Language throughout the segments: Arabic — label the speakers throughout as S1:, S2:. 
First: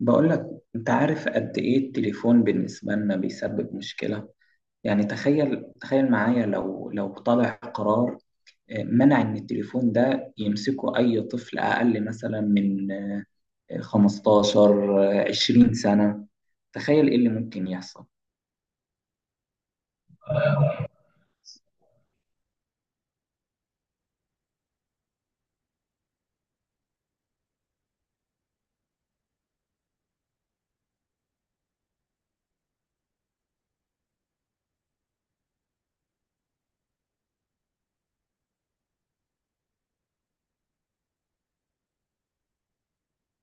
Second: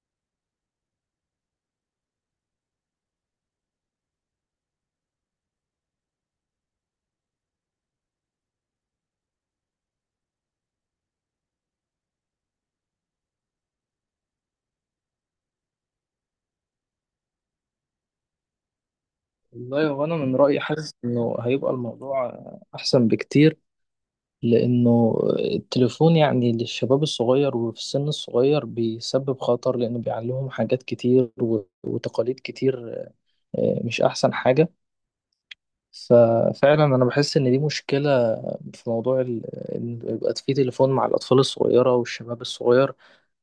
S1: بقول لك، انت عارف قد ايه التليفون بالنسبة لنا بيسبب مشكلة؟ يعني تخيل معايا لو طلع قرار، منع ان التليفون ده يمسكه اي طفل اقل مثلا من 15 20 سنة. تخيل ايه اللي ممكن يحصل.
S2: والله هو أنا من رأيي حاسس إنه هيبقى الموضوع أحسن بكتير. لأنه التليفون يعني للشباب الصغير وفي السن الصغير بيسبب خطر، لأنه بيعلمهم حاجات كتير وتقاليد كتير. مش أحسن حاجة. ففعلا أنا بحس إن دي مشكلة في موضوع إن يبقى في تليفون مع الأطفال الصغيرة والشباب الصغير.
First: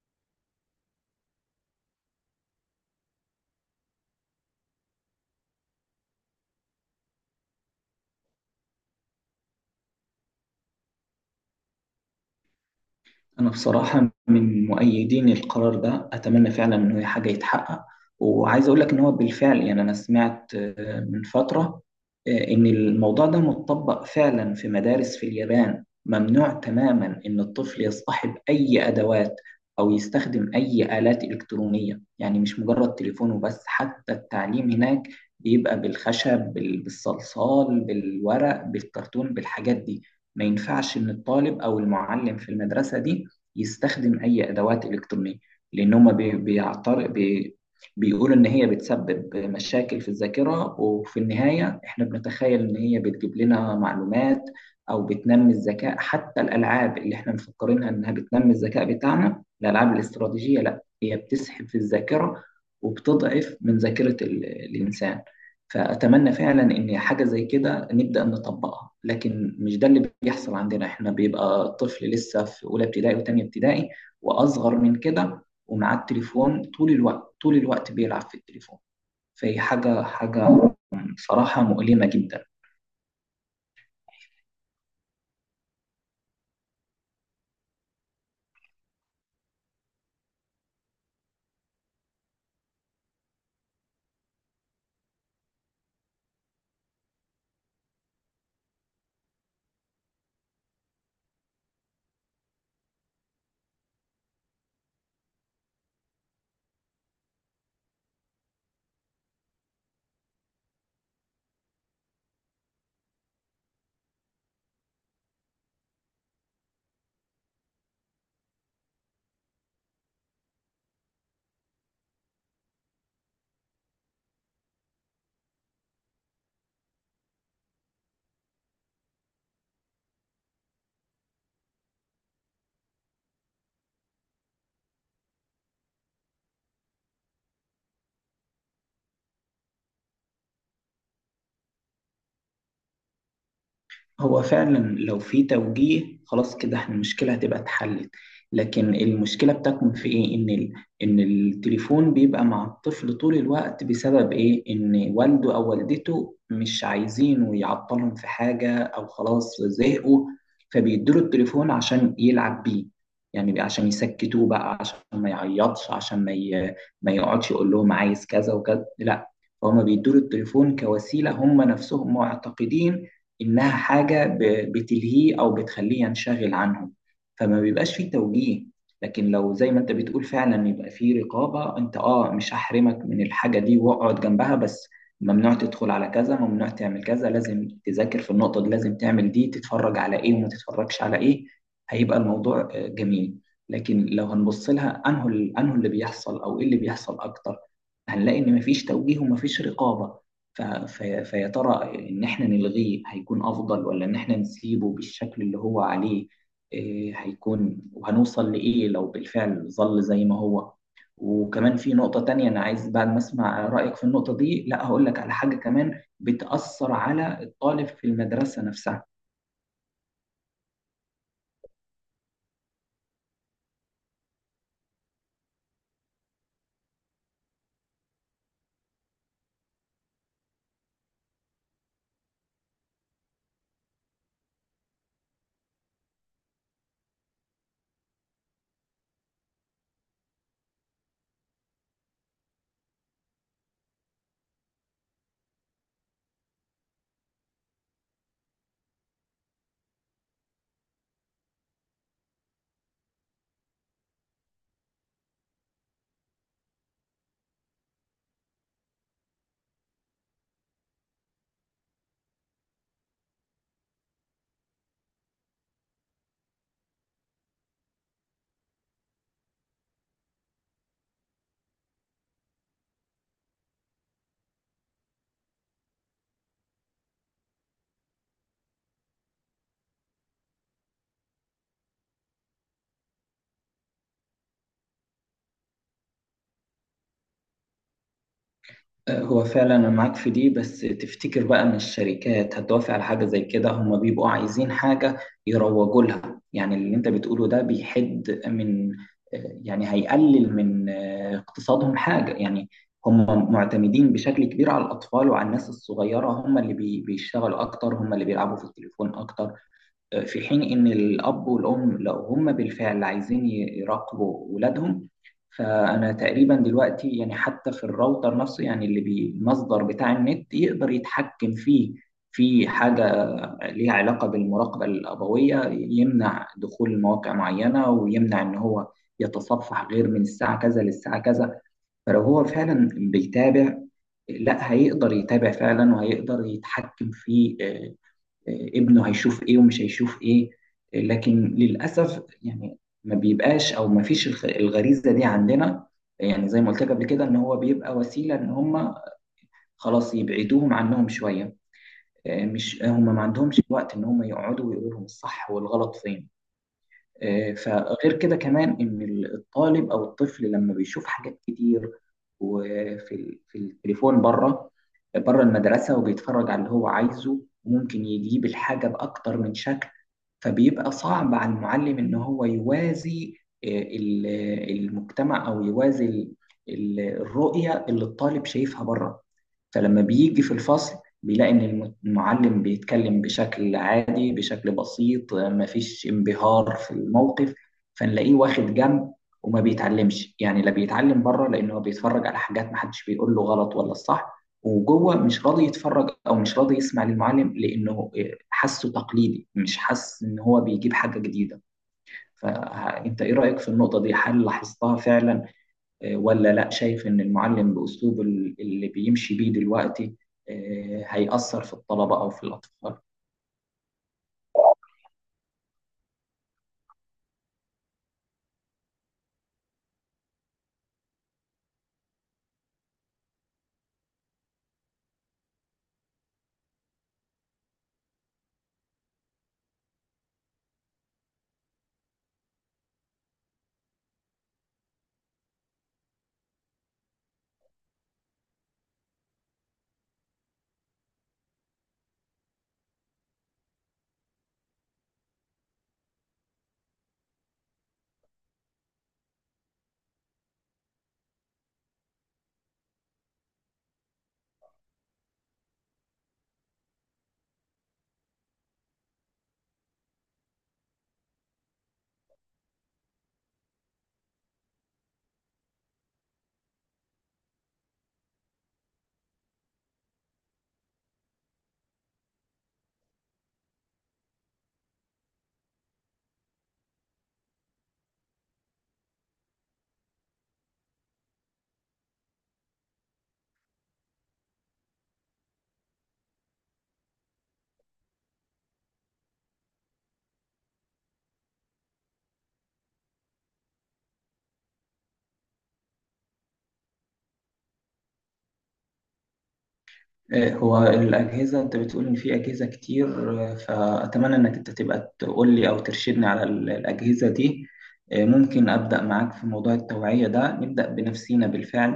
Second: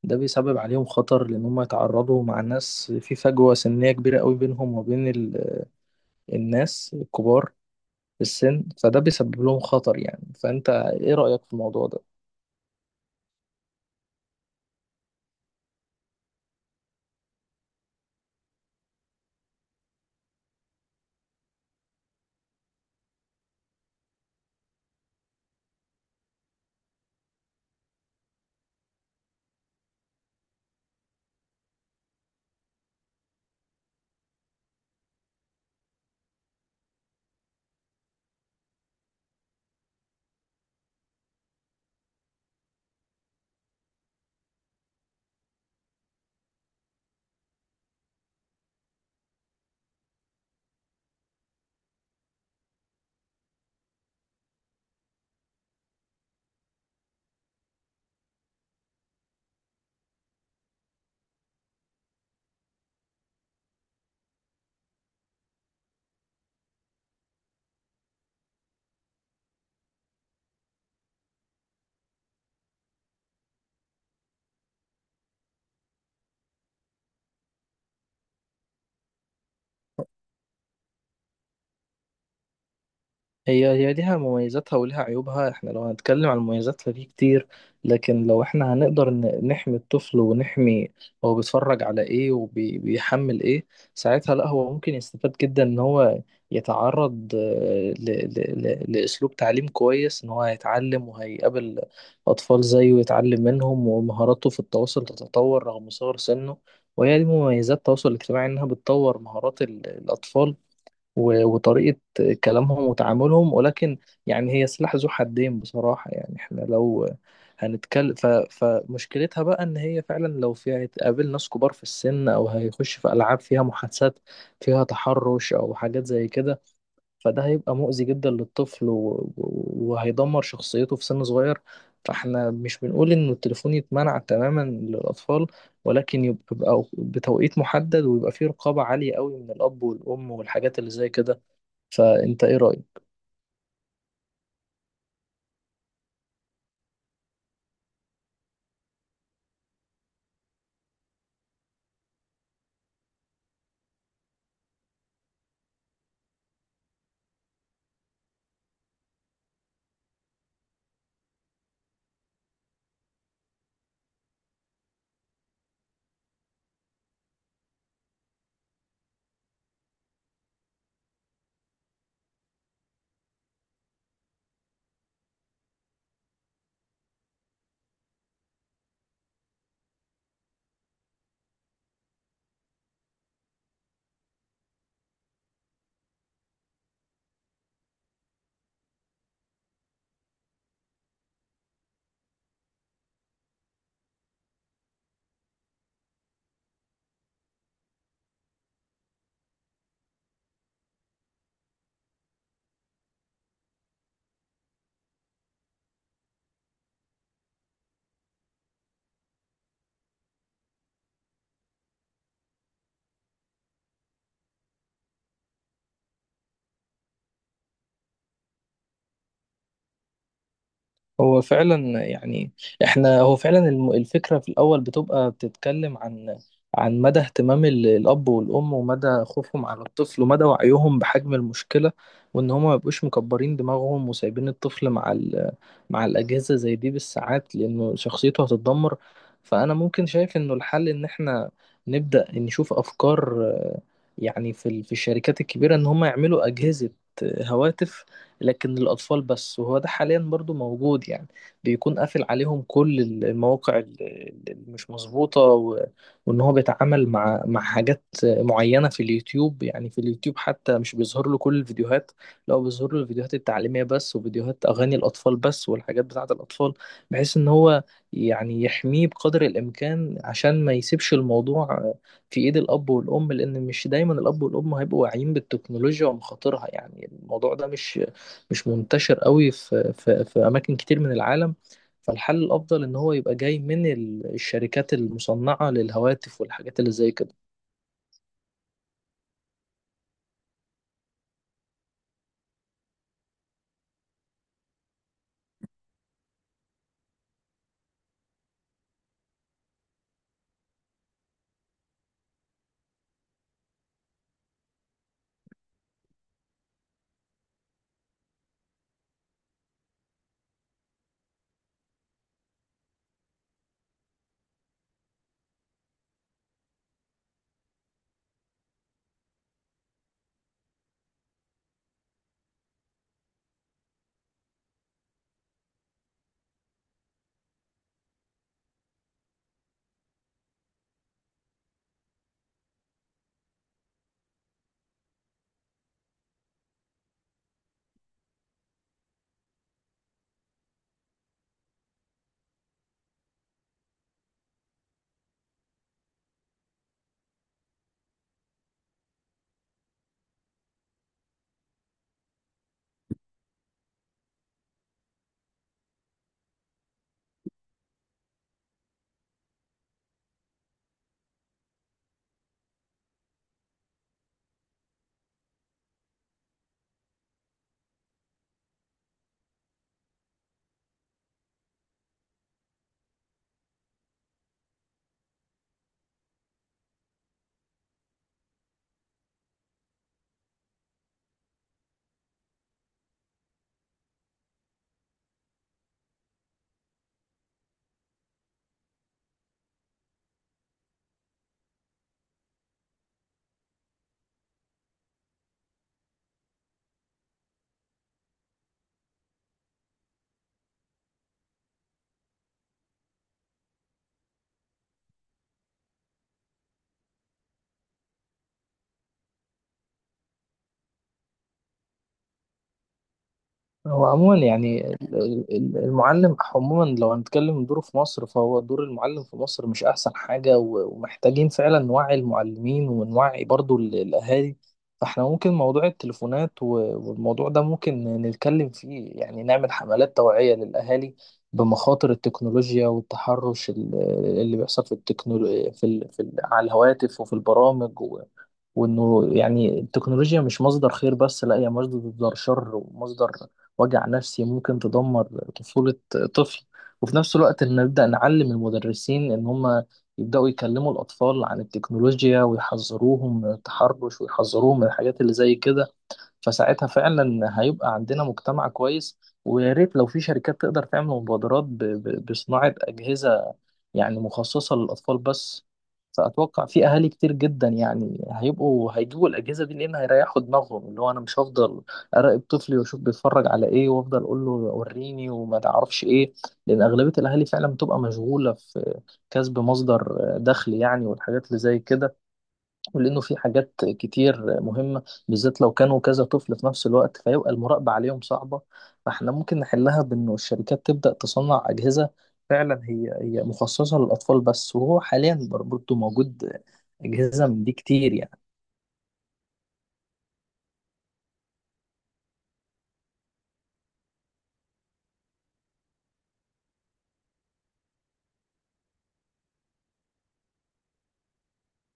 S2: ده بيسبب عليهم خطر، لأن هم يتعرضوا مع ناس في فجوة سنية كبيرة قوي بينهم وبين الناس الكبار في السن، فده بيسبب لهم خطر يعني. فأنت إيه رأيك في الموضوع ده؟
S1: أنا بصراحة من مؤيدين القرار ده، أتمنى فعلا إنه هي حاجة يتحقق. وعايز أقول لك إن هو بالفعل يعني أنا سمعت من فترة إن الموضوع ده متطبق فعلا في مدارس في اليابان. ممنوع تماما إن الطفل يصطحب أي أدوات أو يستخدم أي آلات إلكترونية، يعني مش مجرد تليفونه بس. حتى التعليم هناك بيبقى بالخشب، بالصلصال، بالورق، بالكرتون، بالحاجات دي. ما ينفعش إن الطالب أو المعلم في المدرسة دي يستخدم اي ادوات الكترونيه، لان هم بي- بيعتر بي بيقولوا ان هي بتسبب مشاكل في الذاكره. وفي النهايه احنا بنتخيل ان هي بتجيب لنا معلومات او بتنمي الذكاء، حتى الالعاب اللي احنا مفكرينها انها بتنمي الذكاء بتاعنا، الالعاب الاستراتيجيه، لا هي بتسحب في الذاكره وبتضعف من ذاكره الانسان. فاتمنى فعلا ان حاجه زي كده نبدأ نطبقها، لكن مش ده اللي بيحصل عندنا. احنا بيبقى طفل لسه في أولى ابتدائي وتانية ابتدائي وأصغر من كده، ومعاه التليفون طول الوقت طول الوقت، بيلعب في التليفون. فهي حاجة حاجة صراحة مؤلمة جدا.
S2: هي ليها مميزاتها وليها عيوبها. احنا لو هنتكلم عن المميزات فدي كتير، لكن لو احنا هنقدر نحمي الطفل ونحمي هو بيتفرج على ايه وبيحمل ايه، ساعتها لا هو ممكن يستفاد جدا ان هو يتعرض لأسلوب تعليم كويس. ان هو هيتعلم وهيقابل أطفال زيه ويتعلم منهم، ومهاراته في التواصل تتطور رغم صغر سنه. وهي دي مميزات التواصل الاجتماعي، انها بتطور مهارات الأطفال وطريقة كلامهم وتعاملهم. ولكن يعني هي سلاح ذو حدين بصراحة. يعني احنا لو هنتكلم فمشكلتها بقى ان هي فعلا لو فيها هتقابل ناس كبار في السن، او هيخش في العاب فيها محادثات فيها تحرش او حاجات زي كده، فده هيبقى مؤذي جدا للطفل وهيدمر شخصيته في سن صغير. فاحنا مش بنقول ان التليفون يتمنع تماما للاطفال، ولكن يبقى بتوقيت محدد ويبقى فيه رقابة عالية قوي من الاب والام والحاجات اللي زي كده. فانت ايه رايك؟
S1: هو فعلا لو في توجيه خلاص كده احنا المشكلة هتبقى اتحلت، لكن المشكلة بتكمن في ايه؟ ان التليفون بيبقى مع الطفل طول الوقت. بسبب ايه؟ ان والده او والدته مش عايزينه يعطلهم في حاجة، او خلاص زهقوا، فبيدوله التليفون عشان يلعب بيه. يعني عشان يسكتوه بقى، عشان ما يعيطش، عشان ما يقعدش يقول لهم عايز كذا وكذا. لا، فهم بيدوله التليفون كوسيلة، هم نفسهم معتقدين إنها حاجة بتلهيه أو بتخليه ينشغل عنهم، فما بيبقاش فيه توجيه. لكن لو زي ما أنت بتقول فعلا يبقى فيه رقابة، أنت أه مش هحرمك من الحاجة دي، واقعد جنبها بس. ممنوع تدخل على كذا، ممنوع تعمل كذا، لازم تذاكر في النقطة دي، لازم تعمل دي، تتفرج على إيه وما تتفرجش على إيه. هيبقى الموضوع جميل. لكن لو هنبص لها أنه اللي بيحصل أو إيه اللي بيحصل أكتر، هنلاقي إن مفيش توجيه ومفيش رقابة. ف- فيا ترى إن إحنا نلغيه هيكون أفضل، ولا إن إحنا نسيبه بالشكل اللي هو عليه؟ إيه هيكون وهنوصل لإيه لو بالفعل ظل زي ما هو؟ وكمان في نقطة تانية أنا عايز بعد ما أسمع رأيك في النقطة دي، لا هقول لك على حاجة كمان بتأثر على الطالب في المدرسة نفسها.
S2: هو فعلا يعني احنا هو فعلا الفكره في الاول بتبقى بتتكلم عن عن مدى اهتمام الاب والام، ومدى خوفهم على الطفل، ومدى وعيهم بحجم المشكله، وان هما ما يبقوش مكبرين دماغهم وسايبين الطفل مع ال مع الاجهزه زي دي بالساعات، لانه شخصيته هتتدمر. فانا ممكن شايف انه الحل ان احنا نبدا نشوف افكار. يعني في في الشركات الكبيره، ان هما يعملوا اجهزه، هواتف، لكن الأطفال بس. وهو ده حاليا برضو موجود يعني، بيكون قافل عليهم كل المواقع اللي مش مظبوطة، وإن هو بيتعامل مع حاجات معينة في اليوتيوب. يعني في اليوتيوب حتى مش بيظهر له كل الفيديوهات، لا هو بيظهر له الفيديوهات التعليمية بس وفيديوهات أغاني الأطفال بس والحاجات بتاعة الأطفال، بحيث إن هو يعني يحميه بقدر الإمكان، عشان ما يسيبش الموضوع في ايد الاب والام، لان مش دايما الاب والام هيبقوا واعيين بالتكنولوجيا ومخاطرها. يعني الموضوع ده مش منتشر قوي في اماكن كتير من العالم. فالحل الافضل ان هو يبقى جاي من الشركات المصنعة للهواتف والحاجات اللي زي كده.
S1: هو فعلا انا معاك في دي، بس تفتكر بقى ان الشركات هتوافق على حاجه زي كده؟ هم بيبقوا عايزين حاجه يروجوا لها، يعني اللي انت بتقوله ده بيحد من، يعني هيقلل من اقتصادهم حاجه يعني. هم معتمدين بشكل كبير على الاطفال وعلى الناس الصغيره، هم اللي بيشتغلوا اكتر، هم اللي بيلعبوا في التليفون اكتر. في حين إن الأب والأم لو هم بالفعل عايزين يراقبوا ولادهم، فأنا تقريبا دلوقتي يعني حتى في الراوتر نفسه، يعني اللي بالمصدر بتاع النت، يقدر يتحكم فيه، في حاجة ليها علاقة بالمراقبة الأبوية، يمنع دخول مواقع معينة ويمنع إن هو يتصفح غير من الساعة كذا للساعة كذا. فلو هو فعلا بيتابع، لا هيقدر يتابع فعلا، وهيقدر يتحكم في ابنه هيشوف ايه ومش هيشوف ايه. لكن للاسف يعني ما بيبقاش او ما فيش الغريزه دي عندنا. يعني زي ما قلت لك قبل كده، ان هو بيبقى وسيله ان هم خلاص يبعدوهم عنهم شويه. مش هم ما عندهمش وقت ان هم يقعدوا ويقولوا لهم الصح والغلط فين. فغير كده كمان ان الطالب او الطفل لما بيشوف حاجات كتير وفي في التليفون بره، بره المدرسه، وبيتفرج على اللي هو عايزه، ممكن يجيب الحاجه باكتر من شكل. فبيبقى صعب على المعلم ان هو يوازي آه، ال- المجتمع، او يوازي الرؤية اللي الطالب شايفها بره. فلما بيجي في الفصل بيلاقي ان المعلم بيتكلم بشكل عادي، بشكل بسيط، مفيش انبهار في الموقف، فنلاقيه واخد جنب وما بيتعلمش. يعني لا بيتعلم بره لانه بيتفرج على حاجات محدش بيقول له غلط ولا الصح، وجوه مش راضي يتفرج او مش راضي يسمع للمعلم لانه حاسه تقليدي، مش حاسس ان هو بيجيب حاجه جديده. فانت ايه رايك في النقطه دي؟ هل لاحظتها فعلا ولا لا؟ شايف ان المعلم باسلوبه اللي بيمشي بيه دلوقتي هيأثر في الطلبه او في الاطفال؟
S2: هو عموما يعني المعلم عموما، لو هنتكلم من دوره في مصر، فهو دور المعلم في مصر مش أحسن حاجة، ومحتاجين فعلا نوعي المعلمين ونوعي برضو الأهالي. فاحنا ممكن موضوع التليفونات والموضوع ده ممكن نتكلم فيه، يعني نعمل حملات توعية للأهالي بمخاطر التكنولوجيا والتحرش اللي بيحصل في التكنولو... في ال... في ال... على الهواتف وفي البرامج. وانه يعني التكنولوجيا مش مصدر خير بس، لا هي مصدر شر ومصدر وجع نفسي، ممكن تدمر طفولة طفل. وفي نفس الوقت ان نبدأ نعلم المدرسين ان هم يبدأوا يكلموا الأطفال عن التكنولوجيا ويحذروهم من التحرش ويحذروهم من الحاجات اللي زي كده. فساعتها فعلا هيبقى عندنا مجتمع كويس. ويا ريت لو في شركات تقدر تعمل مبادرات بصناعة أجهزة يعني مخصصة للأطفال بس. فأتوقع في أهالي كتير جدا يعني هيبقوا هيجيبوا الأجهزة دي، لأن هيريحوا دماغهم، اللي هو أنا مش هفضل أراقب طفلي وأشوف بيتفرج على إيه وأفضل أقول له وريني وما تعرفش إيه. لأن أغلبية الأهالي فعلا بتبقى مشغولة في كسب مصدر دخل يعني والحاجات اللي زي كده. ولأنه في حاجات كتير مهمة، بالذات لو كانوا كذا طفل في نفس الوقت، فيبقى المراقبة عليهم صعبة. فاحنا ممكن نحلها بأنه الشركات تبدأ تصنع أجهزة فعلا هي مخصصة للأطفال بس. وهو حاليا برضه موجود أجهزة من دي كتير يعني.
S1: إيه هو الأجهزة؟ أنت بتقول إن في أجهزة كتير، فأتمنى إنك أنت تبقى تقول لي أو ترشدني على الأجهزة دي. ممكن أبدأ معاك في موضوع التوعية ده، نبدأ بنفسينا بالفعل،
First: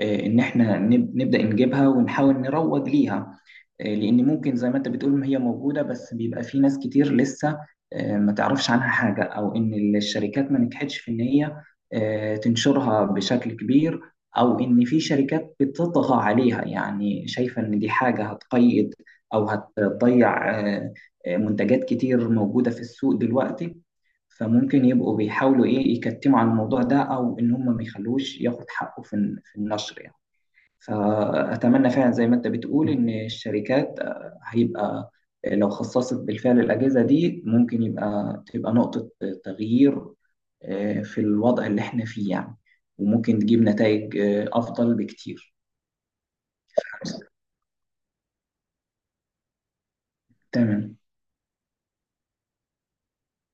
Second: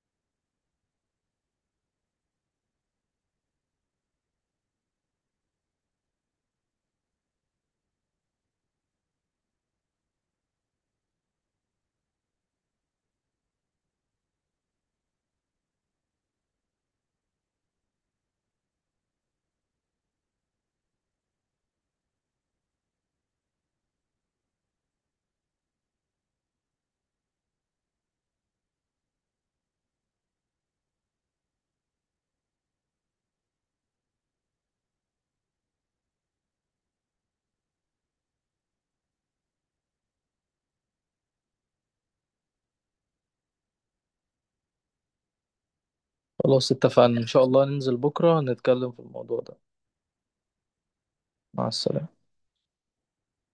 S1: إن إحنا نبدأ نجيبها ونحاول نروج ليها، لأن ممكن زي ما أنت بتقول ما هي موجودة، بس بيبقى في ناس كتير لسه ما تعرفش عنها حاجة، أو إن الشركات ما نجحتش في إن هي تنشرها بشكل كبير، او ان في شركات بتطغى عليها، يعني شايفه ان دي حاجه هتقيد او هتضيع منتجات كتير موجوده في السوق دلوقتي. فممكن يبقوا بيحاولوا ايه، يكتموا على الموضوع ده، او ان هم ما يخلوش ياخد حقه في في النشر يعني. فأتمنى فعلا زي ما أنت بتقول إن الشركات آه، هيبقى آه، لو خصصت بالفعل الأجهزة دي ممكن تبقى نقطة تغيير في الوضع اللي إحنا فيه يعني، وممكن تجيب نتائج أفضل بكتير.
S2: خلاص، اتفقنا إن شاء الله ننزل بكرة نتكلم في الموضوع ده.
S1: تمام.
S2: مع السلامة.